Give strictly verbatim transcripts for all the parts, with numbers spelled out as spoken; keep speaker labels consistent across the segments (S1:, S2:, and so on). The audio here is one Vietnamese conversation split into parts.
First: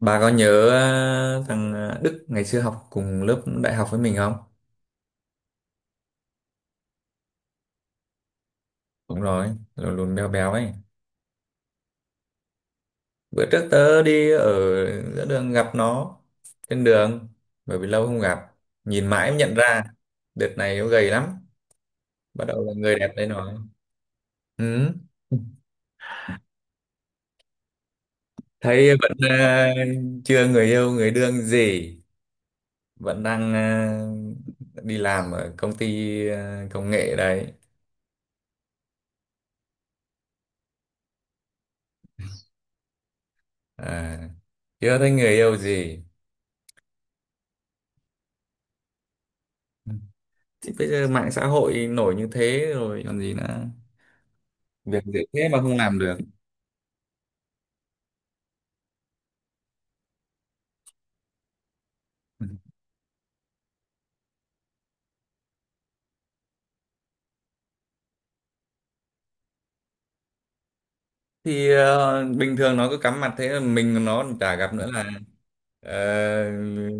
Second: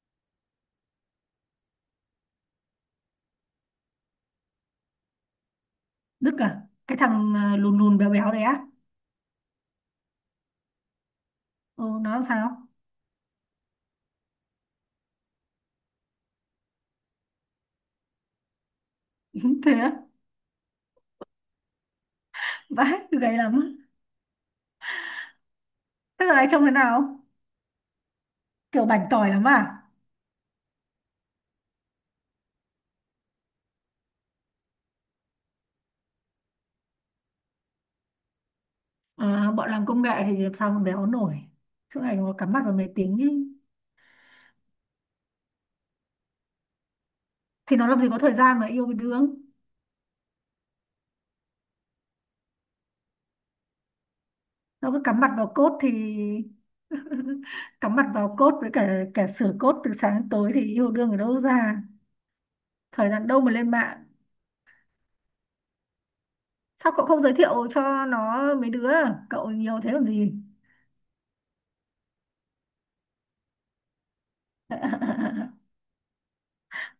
S1: Bà có nhớ ờ, thằng ờ, Đức ngày xưa học cùng lớp đại học với mình không?
S2: Đức à? Cái thằng ờ, lùn lùn béo béo đấy á?
S1: Đúng rồi, lùn lùn béo béo ấy.
S2: Ừ, nó làm sao?
S1: Bữa trước tớ đi ở giữa đường gặp nó trên đường, bởi vì lâu không gặp, nhìn mãi mới nhận
S2: Thế
S1: ra.
S2: á?
S1: Đợt này nó gầy lắm, bắt đầu là người
S2: Vãi,
S1: đẹp đấy
S2: gầy lắm
S1: rồi.
S2: á.
S1: Ừ,
S2: Thế giờ này trông thế nào, kiểu
S1: thấy
S2: bảnh
S1: vẫn
S2: tỏi
S1: ờ,
S2: lắm à?
S1: chưa người yêu người đương gì, vẫn đang ờ, đi làm ở công ty ờ, công nghệ đấy.
S2: Ờ, bọn làm công nghệ thì làm sao mà béo nổi, suốt ngày nó cắm mặt vào máy tính ý.
S1: À, chưa thấy người yêu gì.
S2: Thì nó làm gì có thời gian mà yêu với đương,
S1: Thì bây giờ mạng xã hội nổi như thế rồi còn gì nữa,
S2: nó cứ
S1: việc dễ
S2: cắm mặt
S1: thế
S2: vào
S1: mà không
S2: code thì.
S1: làm được.
S2: Cắm mặt vào code với cả cả sửa code từ sáng đến tối thì yêu đương ở đâu ra, thời gian đâu mà lên mạng. Sao cậu không giới thiệu cho nó mấy đứa, cậu nhiều thế làm gì?
S1: Thì ờ, bình thường nó cứ cắm mặt thế là mình nó chả gặp nữa là. ờ,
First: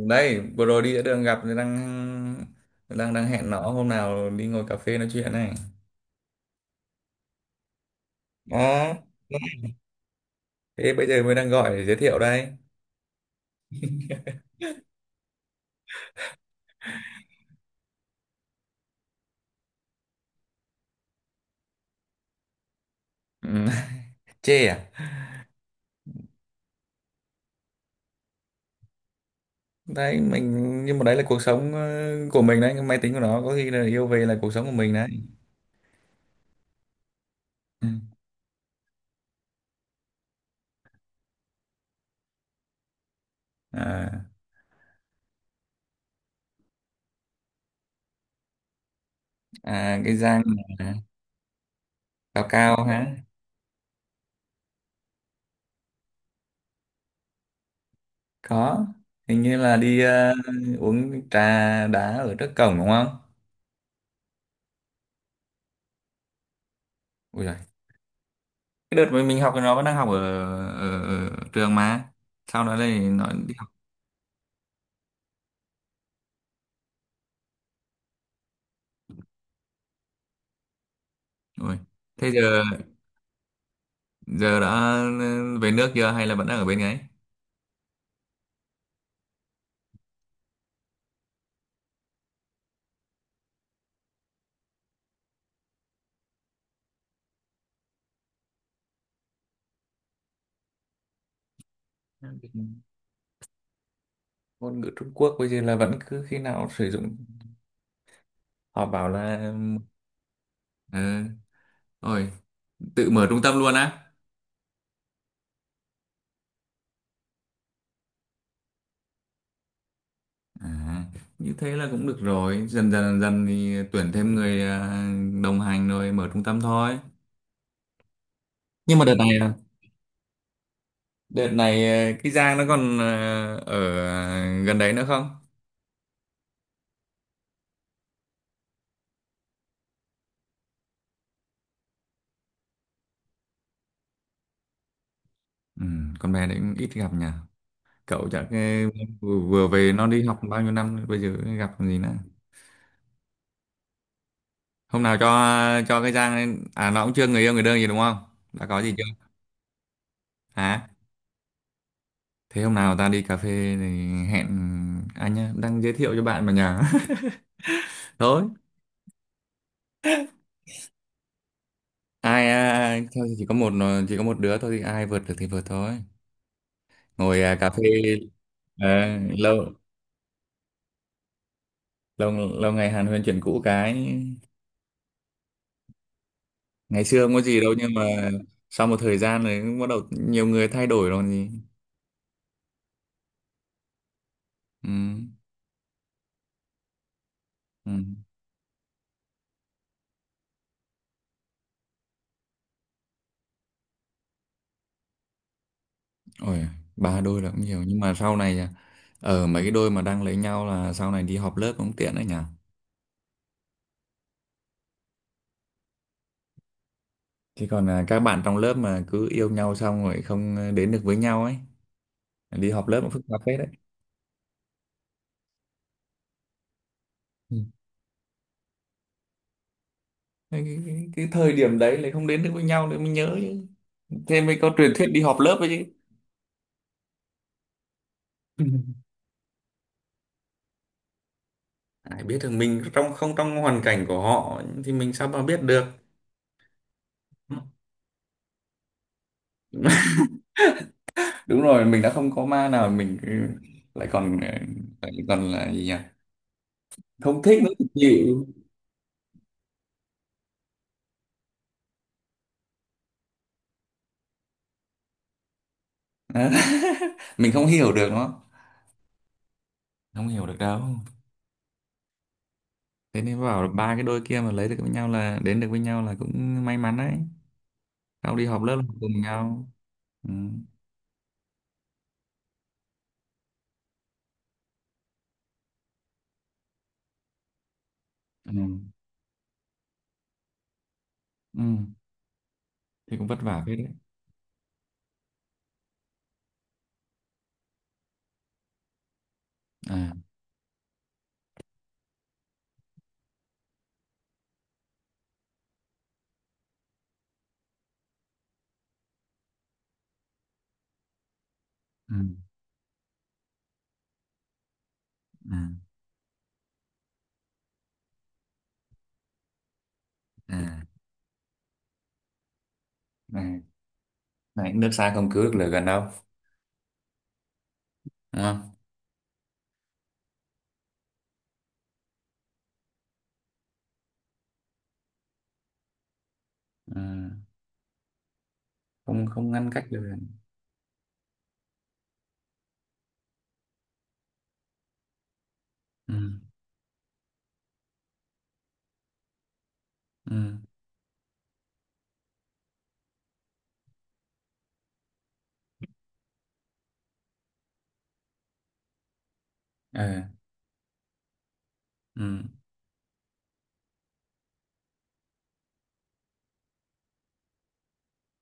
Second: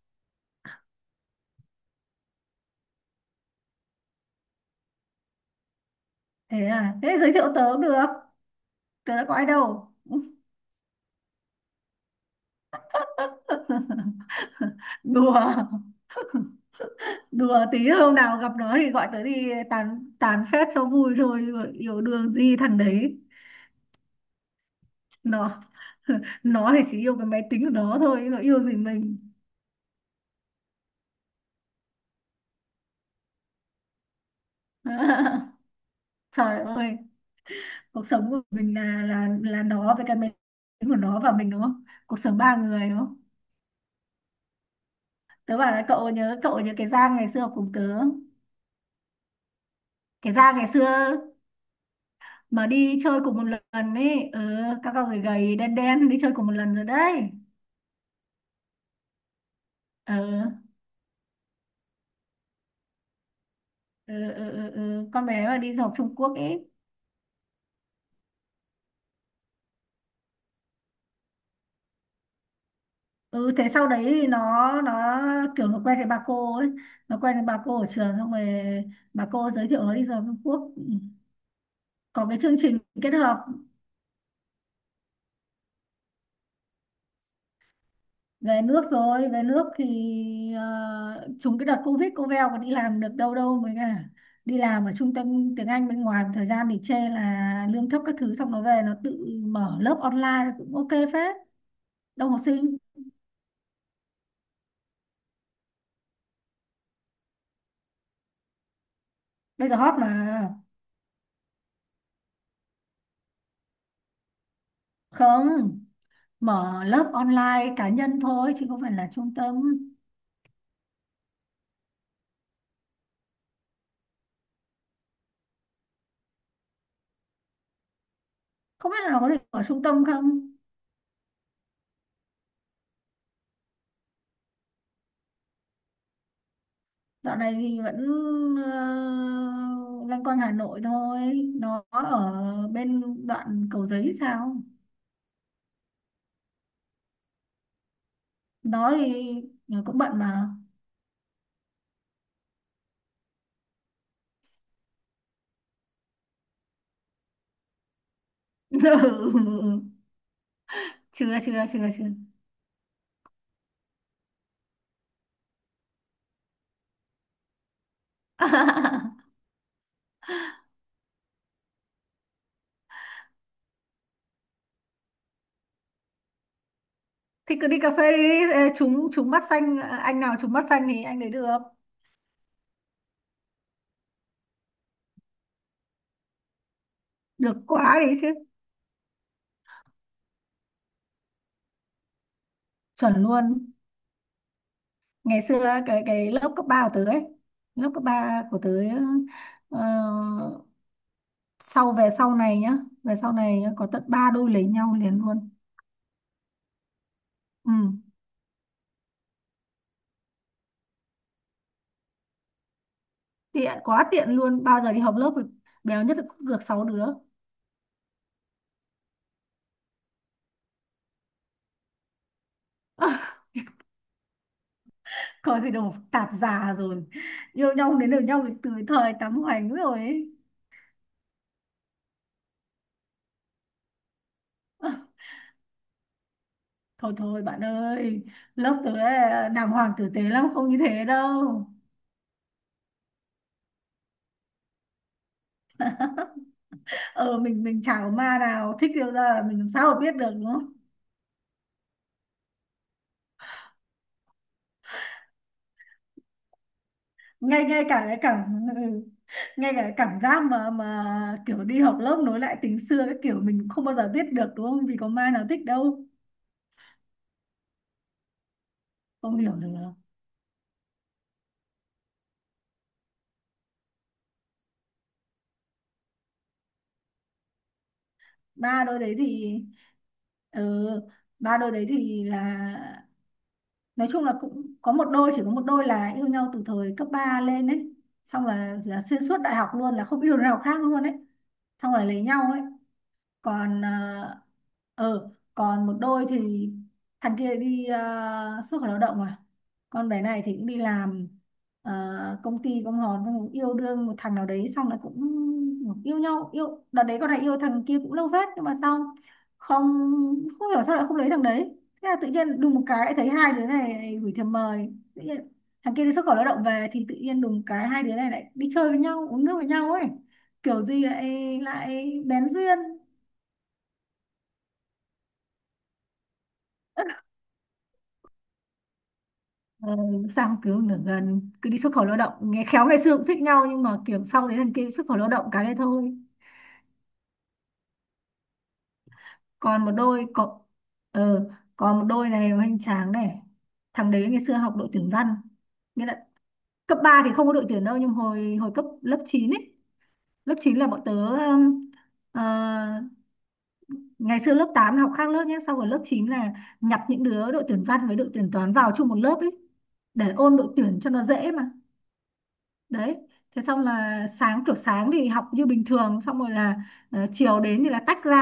S1: Đây vừa rồi đi giữa đường gặp thì đang đang đang hẹn nó hôm nào đi ngồi cà phê nói chuyện này
S2: Thế à, thế giới thiệu tớ cũng được,
S1: đó.
S2: tớ đã có ai đâu.
S1: Thế bây giờ mới đang gọi để giới thiệu đây.
S2: Đùa, đùa tí, hôm nào gặp nó thì gọi tớ đi tán tán phét cho vui thôi, yêu đương gì thằng đấy.
S1: Ừ. Chê à?
S2: Nó nó thì chỉ yêu cái máy tính của nó thôi, nó yêu gì mình.
S1: Đấy mình, nhưng mà đấy là cuộc sống ờ, của mình đấy, cái máy tính của nó có khi là yêu, về là cuộc sống của mình đấy.
S2: Trời ơi,
S1: Ừ.
S2: cuộc sống của mình là là là nó với cái máy tính của nó và mình, đúng không? Cuộc sống ba người, đúng không?
S1: À,
S2: Tớ bảo là cậu nhớ, cậu nhớ cái Giang ngày xưa học cùng tớ,
S1: à cái
S2: cái
S1: Giang
S2: Giang ngày
S1: là
S2: xưa
S1: cao
S2: mà
S1: cao
S2: đi
S1: hả?
S2: chơi cùng một lần ấy, ừ, các cậu gầy gầy đen đen đi chơi cùng một lần rồi đấy.
S1: Có, hình như là đi
S2: ừ,
S1: ờ, uống trà đá ở trước cổng đúng không?
S2: ừ, ừ, ừ, ừ. Con bé mà đi du học Trung Quốc ấy.
S1: Ui giời. Cái đợt mà mình học thì nó vẫn đang học ở, ở, ở trường mà, sau đó thì nó
S2: Ừ,
S1: đi học
S2: thế sau đấy thì nó nó kiểu nó quen với bà cô ấy, nó quen với bà cô ở trường, xong rồi bà cô giới thiệu nó đi du học Trung Quốc. Ừ,
S1: rồi.
S2: có
S1: Thế
S2: cái chương
S1: giờ
S2: trình kết hợp.
S1: giờ đã về nước chưa hay là vẫn đang ở bên ấy?
S2: Về nước rồi, về nước thì ờ, trùng cái đợt Covid, cô Veo còn đi làm được đâu, đâu mới cả, đi làm ở trung tâm tiếng Anh bên ngoài một thời gian thì chê là lương thấp các thứ, xong nó về nó tự mở lớp online cũng ok phết, đông học sinh.
S1: Ngôn ngữ Trung Quốc bây giờ là vẫn cứ khi nào sử dụng, họ bảo là
S2: Bây giờ hot mà.
S1: ờ, rồi tự mở trung tâm luôn á?
S2: Không, mở lớp online cá nhân thôi chứ không phải là trung tâm.
S1: À, như thế là cũng được rồi, dần dần dần dần thì tuyển thêm người, à, đồng hành rồi mở trung tâm thôi.
S2: Không biết
S1: Nhưng mà
S2: là
S1: đợt
S2: nó
S1: này,
S2: có được
S1: à,
S2: ở trung tâm không.
S1: đợt này ờ, cái Giang nó còn ờ, ở gần đấy nữa không?
S2: Dạo này thì vẫn uh, loanh quanh Hà Nội thôi, nó ở bên đoạn Cầu Giấy sao.
S1: Ừ, con bé đấy cũng ít gặp nhỉ. Cậu chắc ờ,
S2: Đó thì
S1: vừa vừa về,
S2: cũng
S1: nó
S2: bận
S1: đi học
S2: mà.
S1: bao nhiêu năm bây giờ gặp còn gì nữa. Hôm nào cho cho cái Giang lên- à nó cũng chưa người yêu người đương gì đúng không? Đã có gì chưa? Hả?
S2: Chưa, chưa, chưa, chưa.
S1: Thế hôm nào ta đi cà phê thì hẹn anh nhá, đang giới thiệu cho bạn mà nhỉ. Thôi, ai à, thôi thì chỉ có một ờ, chỉ có một đứa thôi thì ai vượt được thì vượt thôi. Ngồi
S2: Thì
S1: à,
S2: cứ
S1: cà
S2: đi
S1: phê.
S2: cà phê đi, ê,
S1: ờ,
S2: trúng trúng mắt
S1: Lâu
S2: xanh, anh nào trúng mắt xanh thì anh đấy được.
S1: lâu lâu ngày Hàn Huyền chuyển cũ cái, ngày xưa không có
S2: Được
S1: gì đâu nhưng
S2: quá đấy chứ,
S1: mà sau một thời gian rồi cũng bắt đầu nhiều người thay đổi rồi còn gì.
S2: chuẩn luôn.
S1: Ừ,
S2: Ngày xưa cái cái lớp cấp ba của tớ ấy, lớp
S1: ừ.
S2: cấp ba của tớ, ờ, sau về sau này nhá, về sau này nhá, có tận ba đôi lấy nhau liền luôn.
S1: Ôi, ba đôi là cũng
S2: Ừ.
S1: nhiều, nhưng mà sau này à, ở mấy cái đôi mà đang lấy nhau là sau này đi họp lớp cũng tiện đấy nhỉ.
S2: Tiện quá, tiện luôn, bao giờ đi họp lớp thì béo nhất là cũng được sáu đứa.
S1: Chứ còn là các bạn trong lớp mà cứ yêu nhau xong rồi không ờ, đến được với nhau ấy, đi họp lớp cũng phức tạp phết đấy.
S2: Có gì đâu, tạp già rồi,
S1: Ừ.
S2: yêu nhau đến được nhau từ thời tắm hoành rồi ấy.
S1: cái, cái, cái cái thời điểm đấy lại không đến được với nhau thì mình nhớ chứ. Thế mới có
S2: Ờ,
S1: truyền thuyết đi họp lớp ấy
S2: thôi thôi bạn ơi,
S1: chứ.
S2: lớp tớ là đàng hoàng tử tế lắm, không như thế đâu.
S1: Ai biết được, mình trong không trong hoàn cảnh của họ thì mình sao mà biết được.
S2: Ờ, mình mình chả có ma nào thích yêu ra là mình làm sao mà biết được, đúng không?
S1: Đúng rồi, mình đã không có ma nào, mình ừ, lại còn ừ, lại còn là gì nhỉ, không thích
S2: ngay
S1: nữa thì
S2: ngay cả cái cảm
S1: chịu.
S2: ừ, ngay cả cái cảm giác mà mà kiểu đi học lớp nối lại tình xưa, cái kiểu mình cũng không bao giờ biết được, đúng không? Vì có ma nào thích đâu.
S1: Đó. Mình không hiểu được nó,
S2: Không hiểu được.
S1: không hiểu được đâu. Thế nên bảo là ba cái đôi kia mà lấy được với nhau là đến được với nhau là cũng may mắn đấy, sau đi họp lớp là
S2: Ba
S1: học
S2: đôi đấy
S1: cùng
S2: thì,
S1: nhau. Ừ.
S2: ừ, ba đôi đấy thì là nói chung là cũng có một đôi, chỉ có một đôi là yêu nhau từ thời cấp ba lên ấy, xong
S1: Ừ.
S2: là là xuyên suốt đại học luôn, là không yêu đứa nào khác luôn ấy,
S1: Ừ.
S2: xong là lấy nhau ấy.
S1: Thì cũng vất vả phết
S2: Còn
S1: đấy.
S2: ờ, ờ, còn một đôi thì thằng kia đi ờ, xuất khẩu lao động à, con
S1: À.
S2: bé này thì cũng đi làm, ờ, công ty công hòn, xong cũng yêu đương một thằng nào đấy, xong lại cũng yêu nhau, yêu đợt đấy, con này yêu thằng kia cũng lâu phết, nhưng mà sau không, không hiểu sao lại không lấy thằng đấy. Thế
S1: Ừ.
S2: là tự nhiên đùng một cái lại thấy hai đứa này gửi thiệp mời tự nhiên.
S1: À.
S2: Thằng kia đi xuất khẩu lao động về thì tự nhiên đùng cái hai đứa này lại đi chơi với nhau, uống nước với nhau ấy, kiểu
S1: À
S2: gì lại lại bén duyên.
S1: này, này nước xa không cứu được lửa gần đâu, đúng không?
S2: Ờ, sao kiểu nửa gần cứ đi xuất khẩu lao động, nghe khéo ngày xưa cũng thích nhau, nhưng mà kiểu sau đấy thằng kia xuất khẩu lao động cái đấy thôi.
S1: Ừ. Không không ngăn cách
S2: Còn một
S1: được.
S2: đôi có, ờ, còn một đôi này hoành tráng này, thằng đấy ngày xưa học đội tuyển văn, nghĩa
S1: Ừ.
S2: là cấp ba thì không có đội tuyển đâu, nhưng hồi hồi cấp lớp chín ấy, lớp
S1: Ừ.
S2: chín là bọn tớ um, ờ, ngày xưa lớp tám là học khác lớp nhé, sau rồi lớp chín là nhặt những đứa đội tuyển văn với đội tuyển toán vào chung một lớp ấy,
S1: Ờ.
S2: để ôn đội tuyển cho nó dễ mà.
S1: Ừ.
S2: Đấy, thế xong là sáng, kiểu sáng thì học như bình thường, xong rồi là ờ, chiều đến thì là tách ra,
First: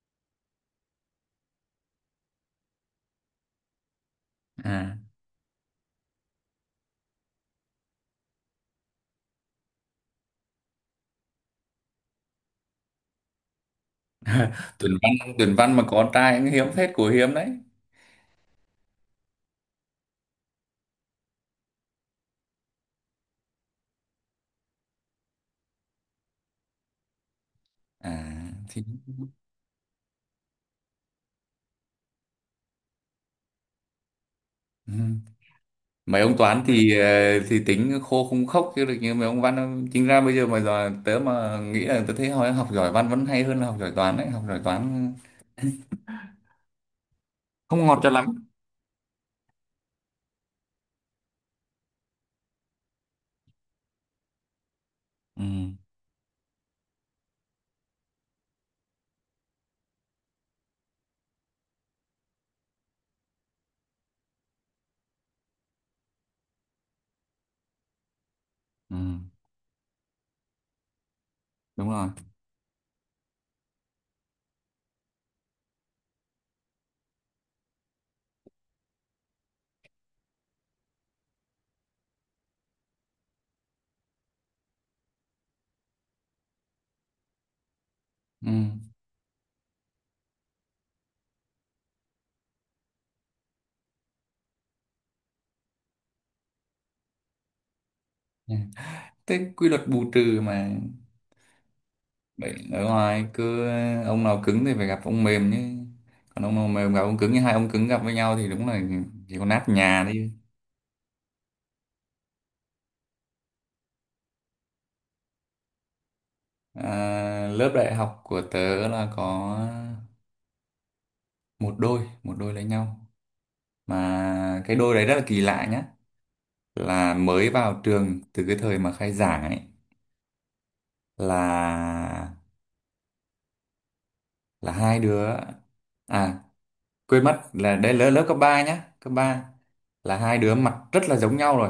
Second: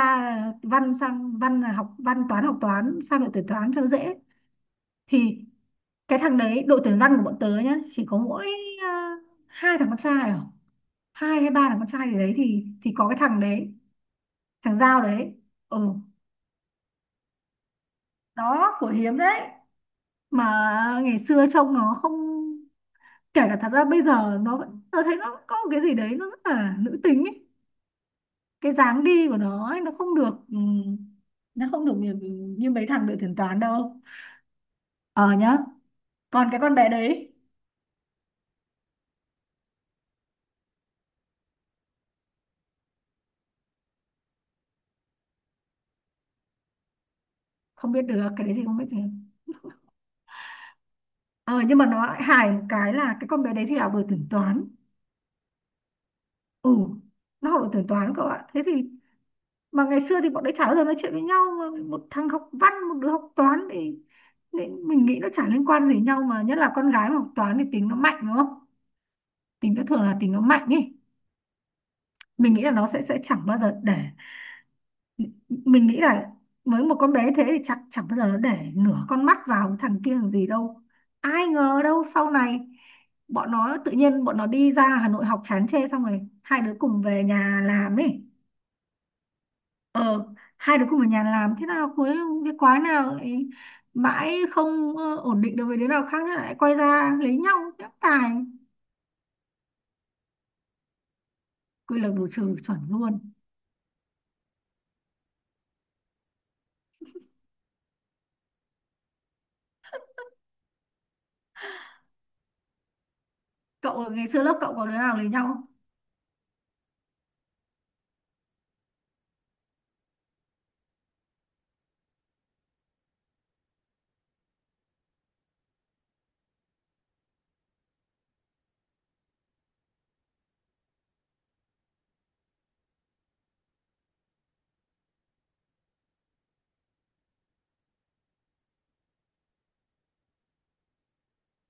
S2: ờ, văn sang văn là học văn, toán học toán sang đội tuyển toán cho nó dễ.
S1: À,
S2: Thì cái thằng đấy đội tuyển văn của bọn tớ nhá, chỉ có mỗi ờ, hai thằng con trai à, hai hay ba thằng con trai gì đấy, thì thì có cái thằng đấy, thằng
S1: tuyển
S2: Giao đấy.
S1: văn tuyển văn
S2: Ừ,
S1: mà có trai cũng hiếm phết, của hiếm đấy.
S2: đó của hiếm đấy. Mà ngày xưa trông nó không, kể cả thật ra bây giờ nó vẫn, tớ thấy nó có một cái gì đấy nó rất là nữ tính ấy,
S1: À
S2: cái
S1: thì.
S2: dáng đi của nó ấy, nó không được, ừm, nó không được như, như mấy thằng đội tuyển toán đâu.
S1: Ừ.
S2: Ờ nhá.
S1: Mấy ông
S2: Còn cái
S1: toán
S2: con bé
S1: thì
S2: đấy,
S1: ờ, thì tính khô không khóc chứ được như mấy ông văn đâu. Chính ra bây giờ mà giờ tớ mà nghĩ là tớ thấy hồi học giỏi văn vẫn hay hơn là học giỏi toán đấy, học giỏi toán không
S2: không
S1: ngọt
S2: biết
S1: cho lắm.
S2: được, cái đấy thì không biết được. Ờ, nhưng mà nó lại hài một cái là cái con bé đấy thì học đội tuyển toán.
S1: Ừ.
S2: Ừ, nó học đội tuyển toán cậu ạ, thế thì mà ngày xưa thì bọn đấy chả bao giờ nói chuyện với nhau, mà một thằng học văn một đứa học toán thì, nên mình nghĩ nó chả liên quan gì nhau, mà nhất là con gái mà học toán thì tính nó mạnh, đúng không?
S1: Ừ.
S2: Tính nó thường là tính nó mạnh ý.
S1: Đúng rồi.
S2: Mình nghĩ là nó sẽ sẽ chẳng bao giờ để, mình nghĩ là với một con bé thế thì chắc chẳng bao giờ nó để nửa con mắt vào thằng kia làm gì đâu. Ai ngờ đâu sau này bọn nó tự nhiên bọn nó đi ra Hà Nội học chán chê, xong rồi hai đứa cùng về nhà làm ấy.
S1: Ừ.
S2: Ờ, hai đứa cùng về nhà làm thế nào, cuối cái quái nào ấy, mãi không ờ, ổn định được với đứa nào khác nữa, lại quay ra lấy nhau, nhắc tài.
S1: Thế quy luật bù trừ mà.
S2: Quy luật bù trừ,
S1: Bệnh
S2: chuẩn
S1: ở
S2: luôn.
S1: ngoài cứ, ông nào cứng thì phải gặp ông mềm chứ, còn ông nào mềm gặp ông cứng, hai ông cứng gặp với nhau thì đúng là chỉ có nát nhà đi.
S2: Cậu ngày xưa lớp cậu có đứa nào lấy nhau không?
S1: À, lớp đại học của tớ là có một đôi, một đôi lấy nhau. Mà cái đôi đấy rất là kỳ lạ nhá, là mới vào trường từ cái thời mà khai giảng ấy, là là hai đứa, à quên mất là đấy lớp lớp cấp ba nhá, cấp ba, là hai đứa mặt rất là giống nhau rồi,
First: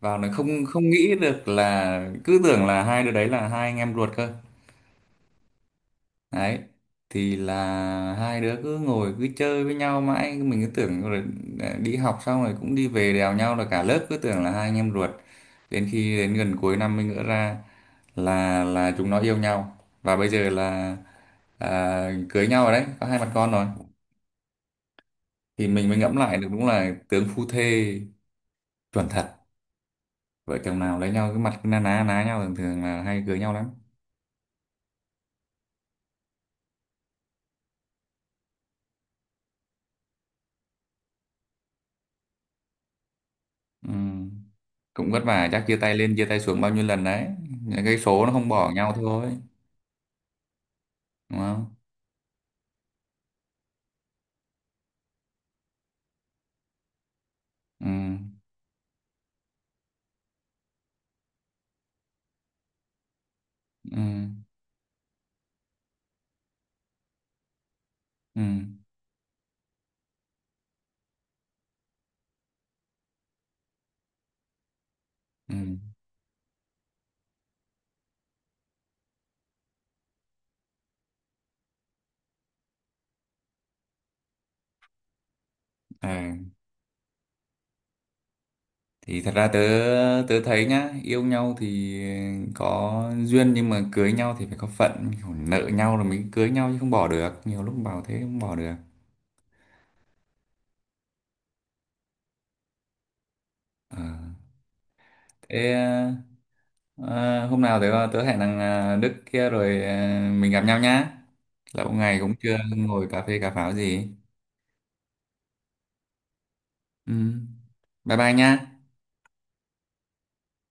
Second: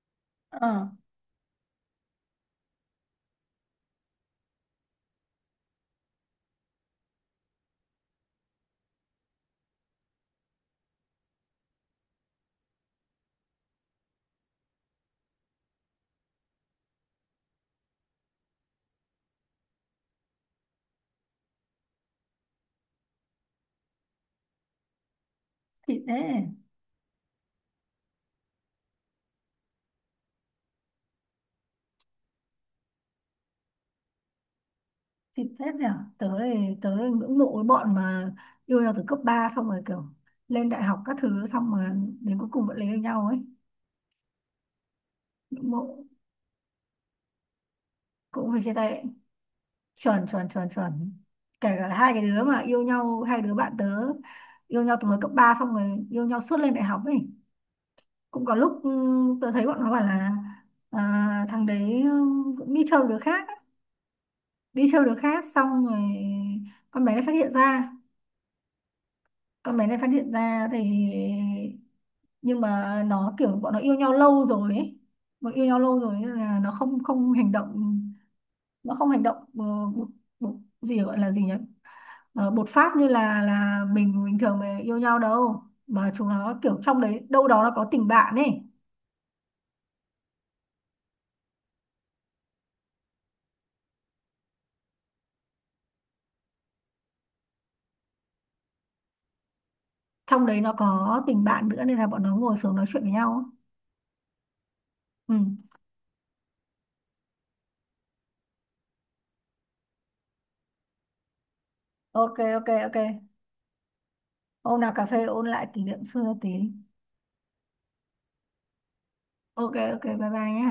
S1: vào nó không
S2: Ờ,
S1: không nghĩ được là cứ tưởng là hai đứa đấy là hai anh em ruột cơ. Đấy, thì là hai đứa cứ ngồi cứ chơi với nhau mãi, mình cứ tưởng rồi à, đi học xong rồi cũng đi về đèo nhau, là cả lớp cứ tưởng là hai anh em ruột. Đến khi đến gần cuối năm mới ngỡ ra là là chúng nó yêu nhau. Và bây giờ là à, cưới nhau rồi đấy, có hai mặt con rồi. Thì mình mới
S2: thì
S1: ngẫm lại được
S2: thế.
S1: đúng là tướng phu thê, chuẩn thật. Vợ chồng nào lấy nhau cái mặt cứ na ná ná nhau thường thường là hay cưới nhau lắm.
S2: Xịn phết nhỉ, tớ thì tớ ngưỡng mộ cái bọn mà yêu nhau từ cấp ba xong rồi kiểu lên đại học các thứ, xong mà đến cuối cùng vẫn lấy được nhau ấy.
S1: Ừ. Cũng vất vả, chắc
S2: Ngưỡng
S1: chia tay
S2: mộ.
S1: lên chia tay xuống bao nhiêu lần đấy, những cái số nó không
S2: Cũng phải
S1: bỏ
S2: chia tay
S1: nhau
S2: ấy.
S1: thôi,
S2: Chuẩn, chuẩn, chuẩn, chuẩn.
S1: đúng
S2: Kể
S1: không?
S2: cả hai cái đứa mà yêu nhau, hai đứa bạn tớ yêu nhau từ hồi cấp ba, xong rồi yêu nhau suốt lên đại học ấy,
S1: Ừ.
S2: cũng có lúc ừ, tớ thấy bọn nó bảo là à, thằng đấy ừ, cũng đi chơi với đứa khác ấy.
S1: Ừ.
S2: Đi chơi với đứa khác, xong rồi con bé này phát hiện ra,
S1: Ừ.
S2: con bé này phát hiện ra thì, nhưng mà nó kiểu bọn nó yêu nhau lâu rồi ấy, bọn
S1: Ừ.
S2: yêu nhau lâu rồi nên là nó không không hành động, nó không hành động ờ, bột, bột, gì gọi là gì nhỉ? Ờ, bột phát như là là mình bình thường mà yêu nhau đâu, mà chúng
S1: À.
S2: nó kiểu trong đấy đâu đó nó có tình bạn ấy.
S1: Thì thật ra tớ tớ thấy nhá, yêu nhau thì có duyên nhưng mà cưới nhau thì phải có phận. Kiểu nợ nhau rồi mới cưới nhau chứ, không bỏ được, nhiều lúc bảo thế không bỏ được.
S2: Trong đấy nó có tình bạn nữa nên là bọn nó ngồi xuống nói chuyện với nhau ấy.
S1: Ờ.
S2: Ừ.
S1: Thế à, hôm nào tớ tớ hẹn thằng à, Đức kia rồi à, mình gặp nhau nhá. Lâu ngày cũng
S2: Ok,
S1: chưa
S2: ok, ok,
S1: ngồi cà phê cà pháo gì.
S2: hôm nào cà phê ôn lại kỷ niệm xưa tí.
S1: Ừ. Bye bye nhá.
S2: Ok, ok, bye bye nhé.